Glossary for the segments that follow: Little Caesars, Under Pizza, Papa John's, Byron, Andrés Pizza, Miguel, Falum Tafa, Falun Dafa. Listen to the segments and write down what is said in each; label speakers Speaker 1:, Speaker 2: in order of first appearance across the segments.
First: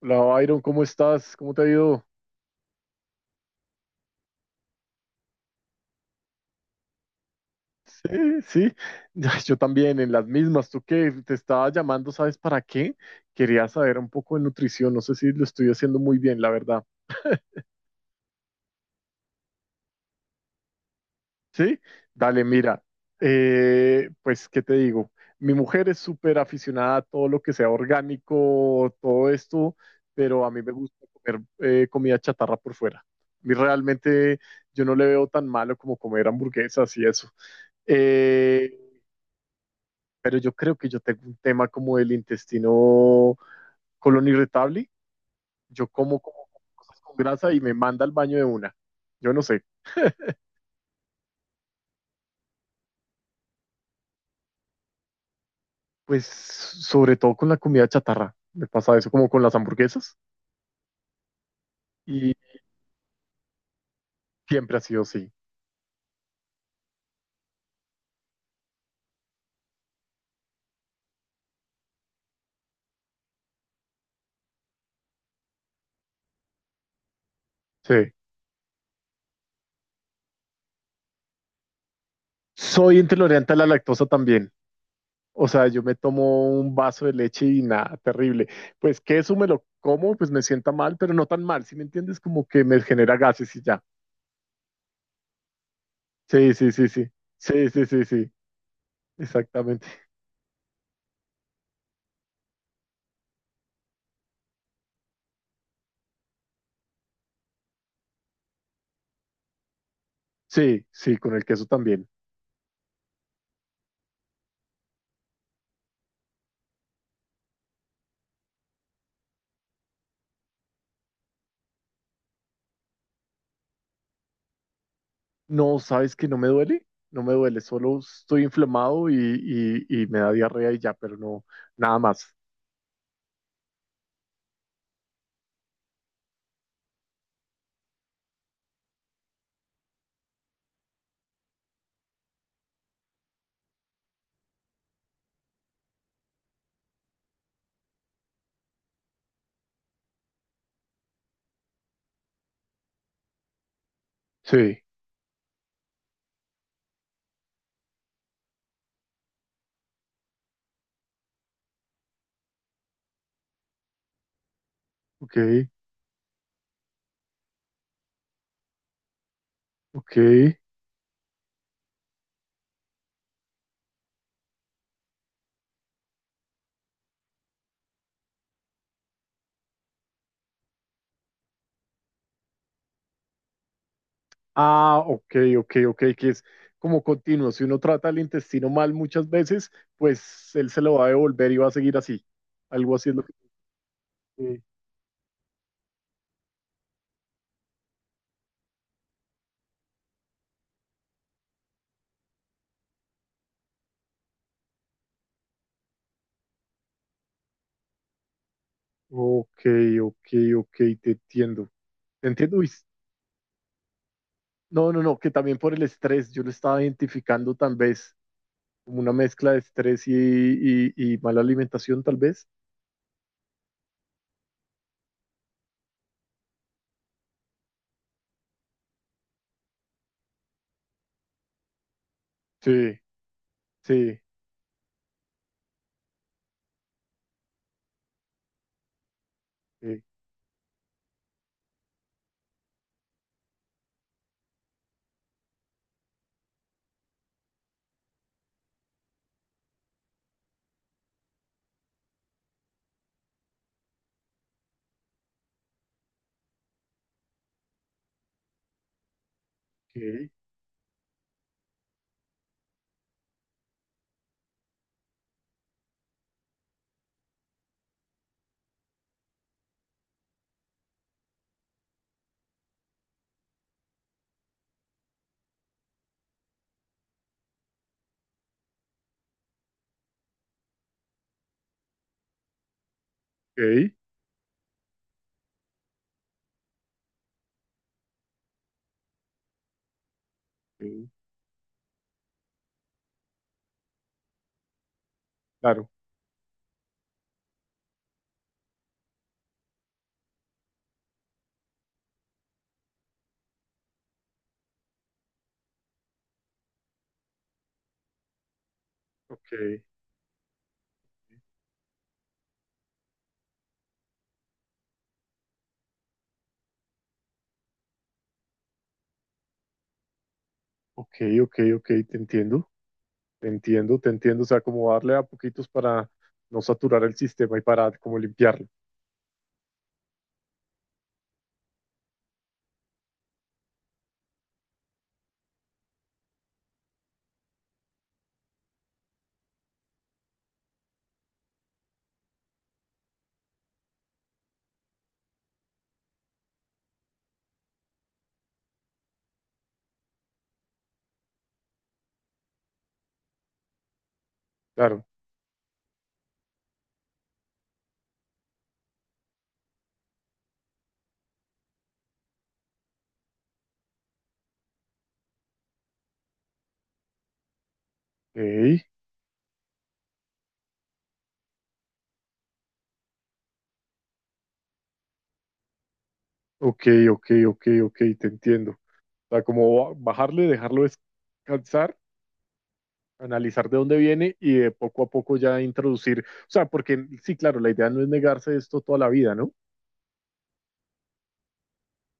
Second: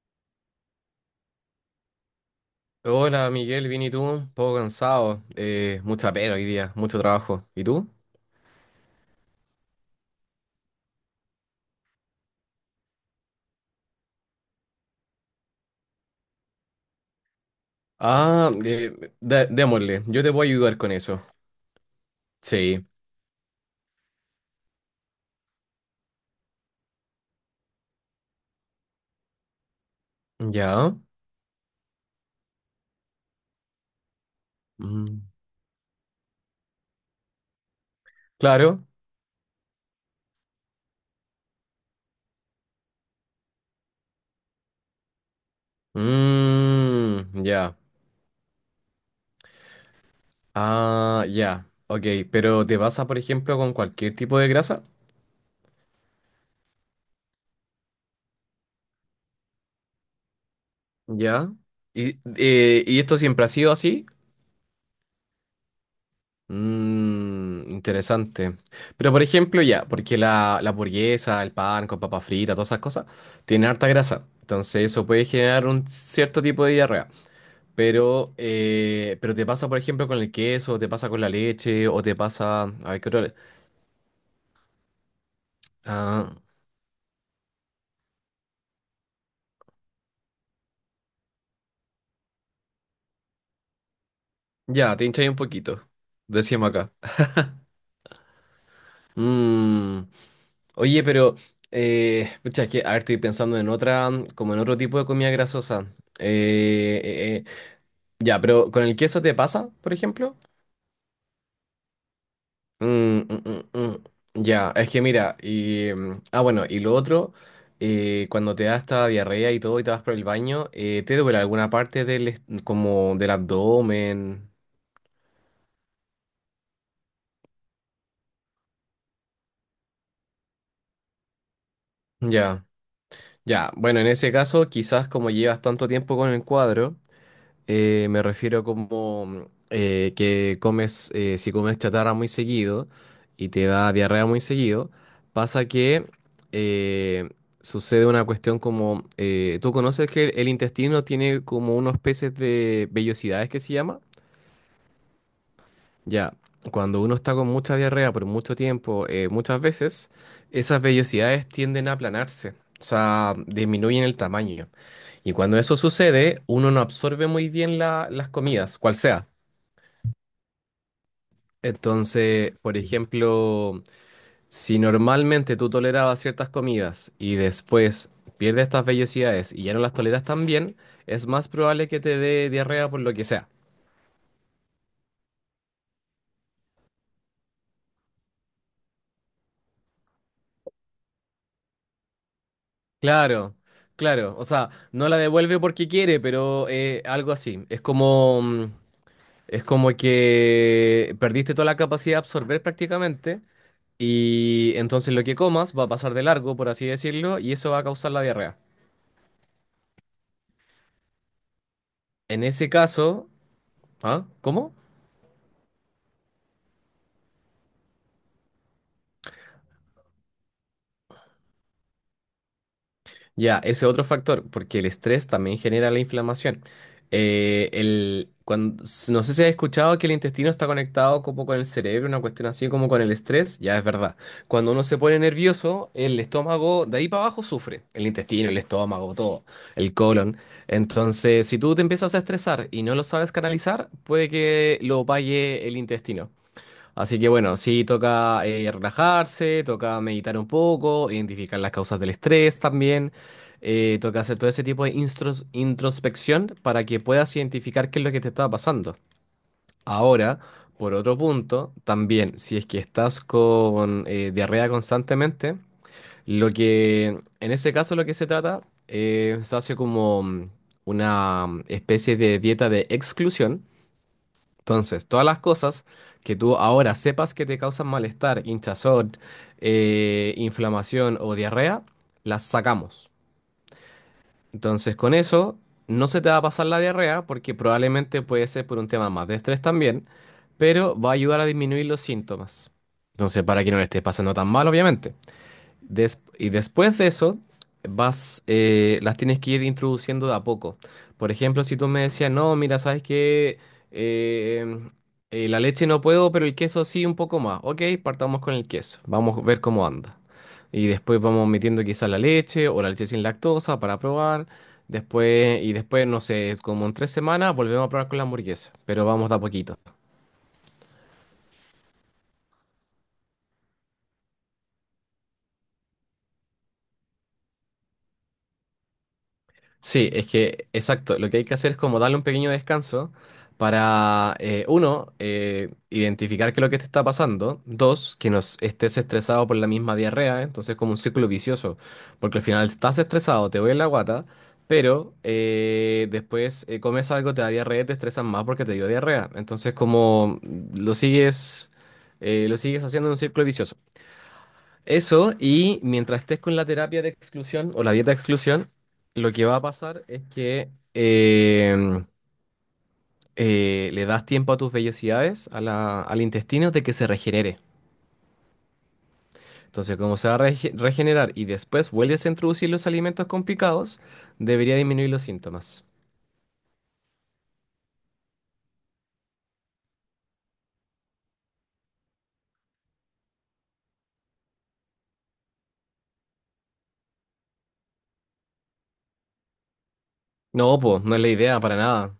Speaker 1: Hola, Byron, ¿cómo estás? ¿Cómo te ha ido?
Speaker 2: Hola, Miguel, bien y tú, un poco cansado, mucha pega hoy día, mucho trabajo. ¿Y tú?
Speaker 1: Sí, sí, ya, yo también, en las mismas. ¿Tú qué? Te estaba llamando, ¿sabes para qué? Quería saber un poco de nutrición, no sé si lo estoy haciendo muy bien, la verdad.
Speaker 2: Ah, eh, Démosle, yo te puedo ayudar con eso.
Speaker 1: Sí, dale, mira,
Speaker 2: Sí,
Speaker 1: pues, ¿qué te digo? Mi mujer es súper aficionada a todo lo que sea orgánico, todo esto, pero a mí me
Speaker 2: ya,
Speaker 1: gusta comer comida chatarra por fuera. A mí realmente yo no le
Speaker 2: mm,
Speaker 1: veo tan malo como comer hamburguesas y eso. Eh,
Speaker 2: claro,
Speaker 1: pero yo creo que yo tengo un tema como del intestino, colon irritable. Yo como cosas con
Speaker 2: mm,
Speaker 1: grasa y me
Speaker 2: ya,
Speaker 1: manda al baño de una. Yo no sé.
Speaker 2: ah, ya, ok, pero ¿te pasa, por ejemplo, con cualquier tipo de grasa?
Speaker 1: Pues sobre todo con la comida chatarra. Me pasa eso como con las hamburguesas,
Speaker 2: Ya, ¿y,
Speaker 1: y
Speaker 2: y esto siempre ha sido así?
Speaker 1: siempre ha sido así.
Speaker 2: Mm, interesante. Pero, por ejemplo, ya, porque la hamburguesa, el pan con papa frita, todas esas cosas tienen harta grasa. Entonces eso puede generar un cierto tipo de diarrea.
Speaker 1: Sí.
Speaker 2: Pero te pasa, por ejemplo, con el queso, te pasa con la leche, o te pasa... A
Speaker 1: Soy
Speaker 2: ver, ¿qué otra?
Speaker 1: intolerante a la lactosa también. O sea, yo me
Speaker 2: Ah,
Speaker 1: tomo un vaso de leche y nada, terrible. Pues queso me lo como, pues me sienta mal, pero no tan mal, ¿si me entiendes? Como que me genera gases y ya.
Speaker 2: ya, te hinchas ahí un poquito.
Speaker 1: Sí,
Speaker 2: Decíamos
Speaker 1: sí, sí,
Speaker 2: acá.
Speaker 1: sí. Sí, sí, sí, sí. Exactamente.
Speaker 2: Mm, Oye, pero... pucha, es que, a ver, estoy pensando en otra, como en otro tipo de comida grasosa. Eh, eh, eh, Ya, pero ¿con el queso te pasa, por ejemplo?
Speaker 1: Sí, sí, con el queso también.
Speaker 2: Mm, mm, mm, mm. Ya, es que mira, y... ah, bueno, y lo otro, cuando te da esta diarrea y todo y te vas por el baño, ¿te duele alguna parte del, como del abdomen?
Speaker 1: No, ¿sabes que no me duele? No me duele, solo estoy inflamado y me da diarrea y ya, pero no, nada más.
Speaker 2: Ya, ya. Bueno, en ese caso, quizás como llevas tanto tiempo con el cuadro, me refiero como que comes, si comes chatarra muy seguido y te da diarrea muy seguido, pasa que eh, sucede una cuestión como, ¿tú conoces que el intestino tiene como unos peces de vellosidades que se llama?
Speaker 1: Sí,
Speaker 2: Ya, cuando uno está con mucha diarrea por mucho tiempo, muchas veces, esas vellosidades tienden a aplanarse, o sea, disminuyen el tamaño. Y
Speaker 1: ok,
Speaker 2: cuando eso sucede, uno no absorbe muy bien las comidas, cual sea.
Speaker 1: ok.
Speaker 2: Entonces, por ejemplo, si normalmente tú tolerabas ciertas comidas y después pierdes estas vellosidades y ya no las toleras tan bien, es más probable que te dé diarrea por lo que sea.
Speaker 1: Ah, ok, ok, ok, que es como continuo. Si uno trata el intestino mal muchas veces, pues él se lo va a devolver y va a seguir así. Algo así es lo que...
Speaker 2: Claro, claro. O sea, no la devuelve porque quiere, pero algo así. Es como, es como que perdiste toda la capacidad de absorber prácticamente, y entonces lo que comas va a pasar de largo, por así decirlo, y eso va a causar la diarrea.
Speaker 1: Ok, ok, ok, te entiendo. Te
Speaker 2: En
Speaker 1: entiendo. Uy,
Speaker 2: ese caso, ¿ah? ¿Cómo?
Speaker 1: no, no, no, que también por el estrés, yo lo estaba identificando tal vez, como una mezcla de estrés y mala alimentación, tal vez.
Speaker 2: Ya, ese otro factor, porque el estrés también genera la inflamación. No sé si has escuchado que el intestino está conectado como con el cerebro, una cuestión así como
Speaker 1: Sí,
Speaker 2: con el estrés, ya es verdad.
Speaker 1: sí,
Speaker 2: Cuando uno se pone nervioso, el estómago de ahí para abajo sufre, el intestino, el estómago, todo, el
Speaker 1: sí,
Speaker 2: colon. Entonces, si tú te empiezas a estresar y no lo sabes canalizar, puede que lo pague el intestino. Así que bueno, sí toca relajarse, toca meditar un poco, identificar las causas del estrés también, toca hacer todo ese tipo de introspección para que puedas identificar qué es lo que te está pasando.
Speaker 1: ok,
Speaker 2: Ahora, por otro punto, también si es que estás con diarrea constantemente, lo que en ese caso lo que se trata, se hace como una especie de dieta de exclusión. Entonces, todas las cosas que tú ahora sepas que te causan malestar, hinchazón, inflamación o diarrea, las sacamos.
Speaker 1: ok,
Speaker 2: Entonces, con eso no se te va a pasar la diarrea porque probablemente puede ser por un tema más de estrés también, pero
Speaker 1: ok,
Speaker 2: va a ayudar a disminuir los síntomas. Entonces, para que no le esté pasando tan mal, obviamente.
Speaker 1: claro,
Speaker 2: Y después de eso, vas, las tienes que ir introduciendo de a poco. Por ejemplo, si tú me decías, no, mira, sabes que la leche no puedo, pero el queso sí un poco más. Ok, partamos con el queso. Vamos a ver
Speaker 1: ok,
Speaker 2: cómo anda. Y después vamos metiendo quizás la leche o la leche sin lactosa para probar. Después, no sé, como en 3 semanas volvemos a probar con la hamburguesa. Pero vamos de a poquito.
Speaker 1: ok, ok, ok, te entiendo, te entiendo, te entiendo, o sea, como darle a poquitos para no saturar el sistema y para como limpiarlo,
Speaker 2: Sí, es que, exacto, lo que hay que hacer es como darle un pequeño descanso para, uno, identificar qué es lo que te está pasando; dos, que no es- estés estresado por la misma diarrea, ¿eh? Entonces es como un círculo vicioso, porque al final estás estresado, te duele la guata, pero después comes algo, te da diarrea, y te estresas más porque te dio diarrea, entonces como lo sigues, lo sigues haciendo en un círculo vicioso.
Speaker 1: claro,
Speaker 2: Eso, y mientras estés con la terapia de exclusión o la dieta de exclusión, lo que va a pasar es que le das tiempo a tus vellosidades, a al intestino, de que se regenere.
Speaker 1: ok,
Speaker 2: Entonces, como se va a regenerar y después vuelves a introducir los alimentos con picados, debería disminuir los síntomas.
Speaker 1: ok, ok, ok, ok, te entiendo, o sea, como bajarle, dejarlo descansar, analizar de dónde viene y de poco a poco ya introducir, o sea, porque sí, claro, la idea no es negarse esto toda la vida, ¿no?
Speaker 2: No, pues, no es la idea para nada.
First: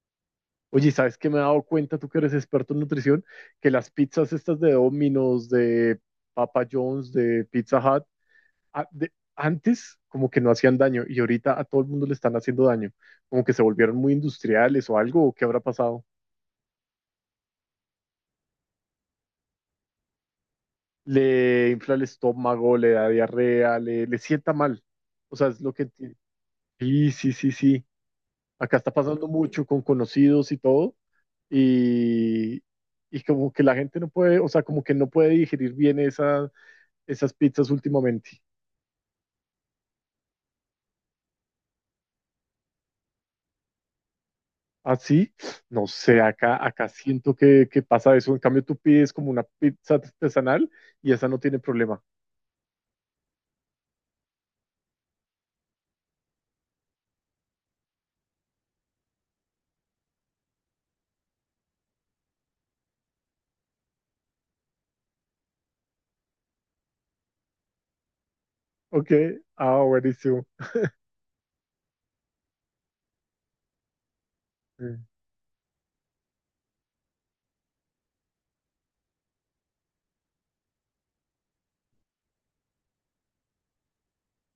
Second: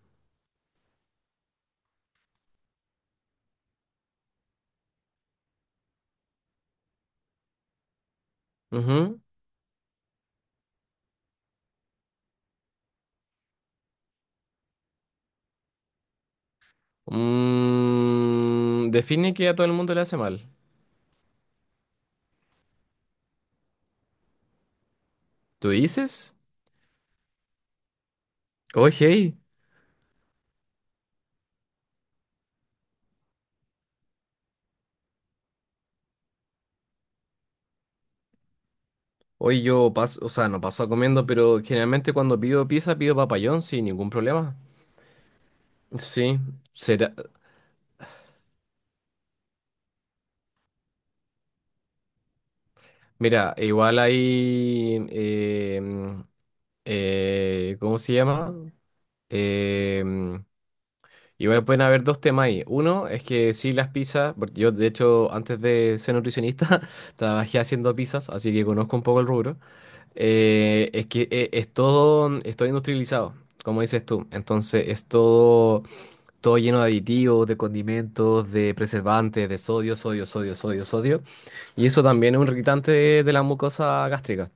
Speaker 1: Oye, ¿sabes qué? Me he dado cuenta, tú que eres experto en nutrición, que las pizzas estas de Domino's, de Papa John's, de Pizza Hut,
Speaker 2: Ujú.
Speaker 1: antes como que no hacían daño y ahorita a todo el mundo le están haciendo daño, como que se volvieron muy industriales o algo, ¿o qué habrá pasado?
Speaker 2: Define que a todo el mundo le hace mal.
Speaker 1: Le infla el estómago, le da diarrea, le sienta mal. O sea, es
Speaker 2: ¿Tú
Speaker 1: lo que...
Speaker 2: dices?
Speaker 1: Sí, sí, sí, sí. Acá está pasando
Speaker 2: Oye.
Speaker 1: mucho con conocidos y todo y, y como que la gente no puede, o sea, como que no puede digerir bien esas pizzas últimamente.
Speaker 2: Hoy yo paso, o sea, no paso a comiendo, pero generalmente cuando pido pizza pido papayón sin ningún problema.
Speaker 1: Así, no sé,
Speaker 2: Sí,
Speaker 1: acá, acá
Speaker 2: será.
Speaker 1: siento que pasa eso. En cambio, tú pides como una pizza artesanal y esa no tiene problema.
Speaker 2: Mira, igual hay. em, ¿Cómo se llama? Em, Igual pueden haber dos temas ahí. Uno es que sí, las pizzas, porque yo de hecho antes de ser nutricionista trabajé haciendo pizzas, así que conozco un
Speaker 1: Ok,
Speaker 2: poco el rubro.
Speaker 1: ah, buenísimo.
Speaker 2: Es que es todo industrializado, como dices tú. Entonces
Speaker 1: Mm,
Speaker 2: es todo todo lleno de aditivos, de condimentos, de preservantes, de sodio, sodio, sodio, sodio, sodio. Y eso también es un irritante de la mucosa gástrica.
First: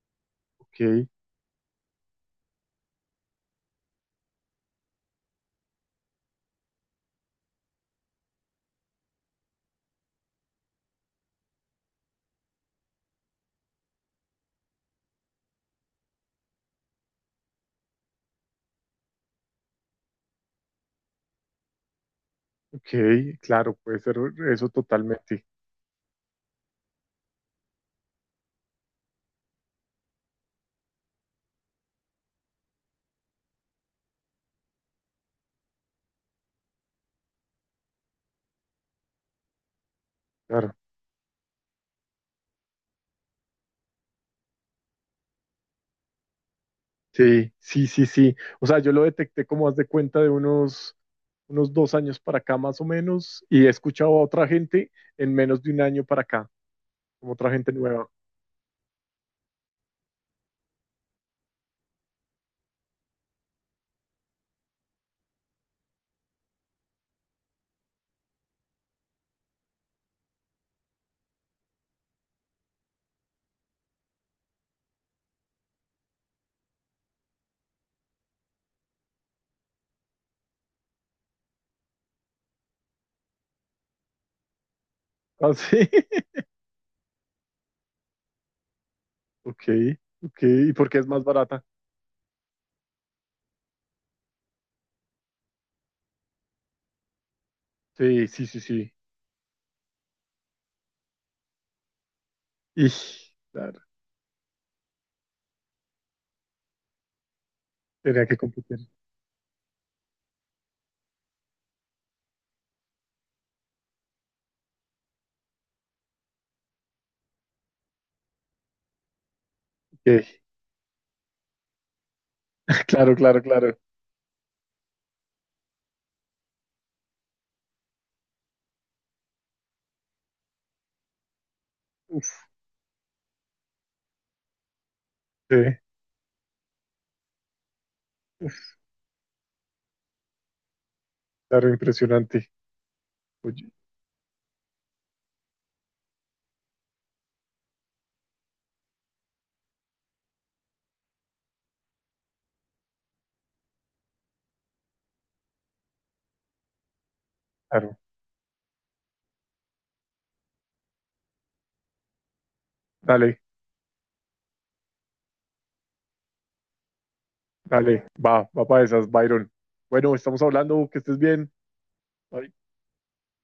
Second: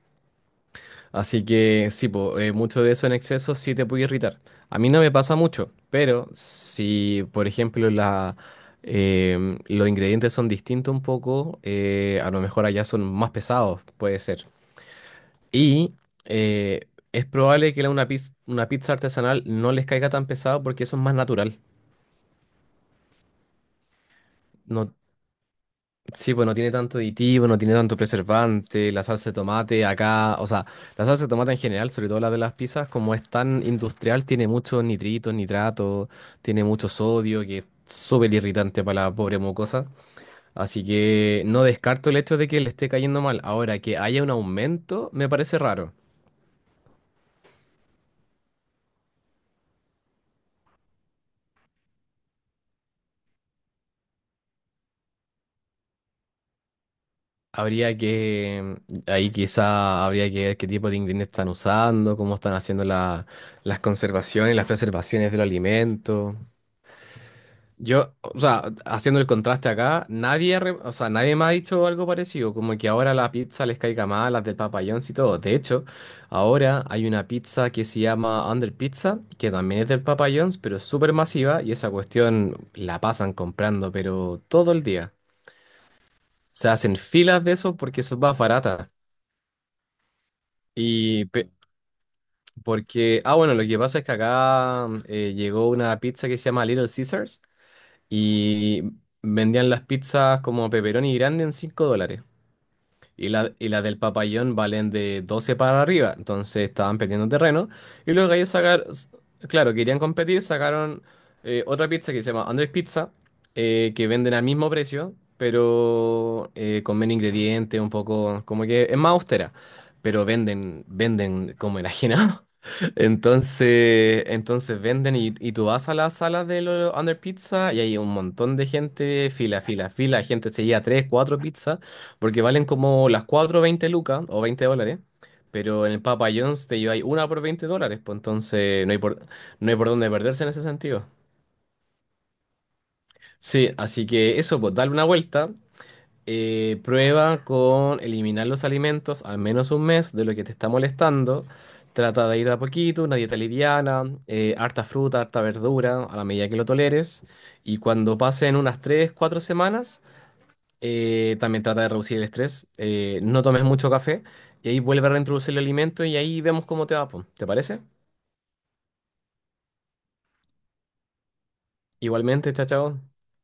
Speaker 1: ok,
Speaker 2: Así que sí, po, mucho de eso en exceso sí te puede irritar. A mí no me pasa mucho, pero si, por ejemplo, los ingredientes son distintos un poco, a lo mejor allá son más pesados, puede ser. Y es probable que una pizza artesanal no les caiga tan pesado porque eso es más natural.
Speaker 1: ok, claro, puede ser eso
Speaker 2: No.
Speaker 1: totalmente.
Speaker 2: Sí, pues no tiene tanto aditivo, no tiene tanto preservante, la salsa de tomate acá, o sea, la salsa de tomate en general, sobre todo la de las pizzas, como es tan industrial, tiene muchos nitritos, nitratos, tiene mucho sodio, que es súper irritante para la pobre mocosa.
Speaker 1: Claro.
Speaker 2: Así que no descarto el hecho de que le esté cayendo mal. Ahora, que haya un aumento, me parece raro.
Speaker 1: Sí, sí, sí, sí. O sea, yo lo detecté como haz de cuenta de unos 2 años para acá más o menos y he escuchado a otra gente en menos de 1 año para acá, como otra gente
Speaker 2: Habría
Speaker 1: nueva.
Speaker 2: que, ahí quizá habría que ver qué tipo de ingredientes están usando, cómo están haciendo las conservaciones, las preservaciones del alimento. Yo, o sea, haciendo el contraste acá, nadie, re- o sea, nadie me ha dicho algo parecido, como que ahora la pizza les caiga mal, las del Papa John's y todo. De hecho, ahora hay una pizza que se llama Under Pizza, que también es del Papa John's, pero es súper masiva y esa cuestión la pasan comprando, pero todo el día.
Speaker 1: Ah, sí.
Speaker 2: Se hacen filas de eso porque eso es más barata.
Speaker 1: Ok, ok. ¿Y por qué es más
Speaker 2: Y pe-
Speaker 1: barata?
Speaker 2: porque, ah, bueno, lo que pasa es que acá llegó una pizza que se llama Little Caesars.
Speaker 1: Sí, sí, sí,
Speaker 2: Y
Speaker 1: sí.
Speaker 2: vendían las pizzas como pepperoni grande en $5,
Speaker 1: Y,
Speaker 2: y la, y
Speaker 1: claro,
Speaker 2: la del Papayón valen de 12 para arriba, entonces estaban perdiendo terreno. Y
Speaker 1: tenía
Speaker 2: los
Speaker 1: que
Speaker 2: gallos
Speaker 1: computar.
Speaker 2: sacaron, claro, querían competir, sacaron otra pizza que se llama Andrés Pizza, que venden al mismo precio, pero con menos ingredientes, un poco, como que es más austera, pero
Speaker 1: Ok.
Speaker 2: venden como enajenado.
Speaker 1: Claro, claro, claro.
Speaker 2: Entonces venden, y, tú vas a las salas de los Under Pizza y hay un montón de gente, fila, fila, fila, gente se lleva tres, cuatro pizzas
Speaker 1: Uf,
Speaker 2: porque valen como las cuatro veinte 20 lucas o $20.
Speaker 1: sí.
Speaker 2: Pero en el Papa John's te lleváis una por $20. Pues
Speaker 1: Uf,
Speaker 2: entonces no hay por dónde perderse en ese sentido.
Speaker 1: claro, impresionante.
Speaker 2: Sí,
Speaker 1: Oye,
Speaker 2: así que eso, pues darle una vuelta. Prueba con eliminar los alimentos al menos un mes de lo que te está molestando. Trata de ir de a poquito, una dieta liviana, harta fruta, harta verdura, a la medida que lo toleres. Y
Speaker 1: claro.
Speaker 2: cuando pasen unas 3 4 semanas, también trata de reducir el estrés. eh,
Speaker 1: Dale,
Speaker 2: no tomes mucho café y ahí vuelve a reintroducir el alimento y ahí vemos cómo te va, po. ¿Te parece?
Speaker 1: dale. Va, va para esas, Byron. Bueno, estamos hablando, que estés bien.
Speaker 2: Igualmente, chao, chao.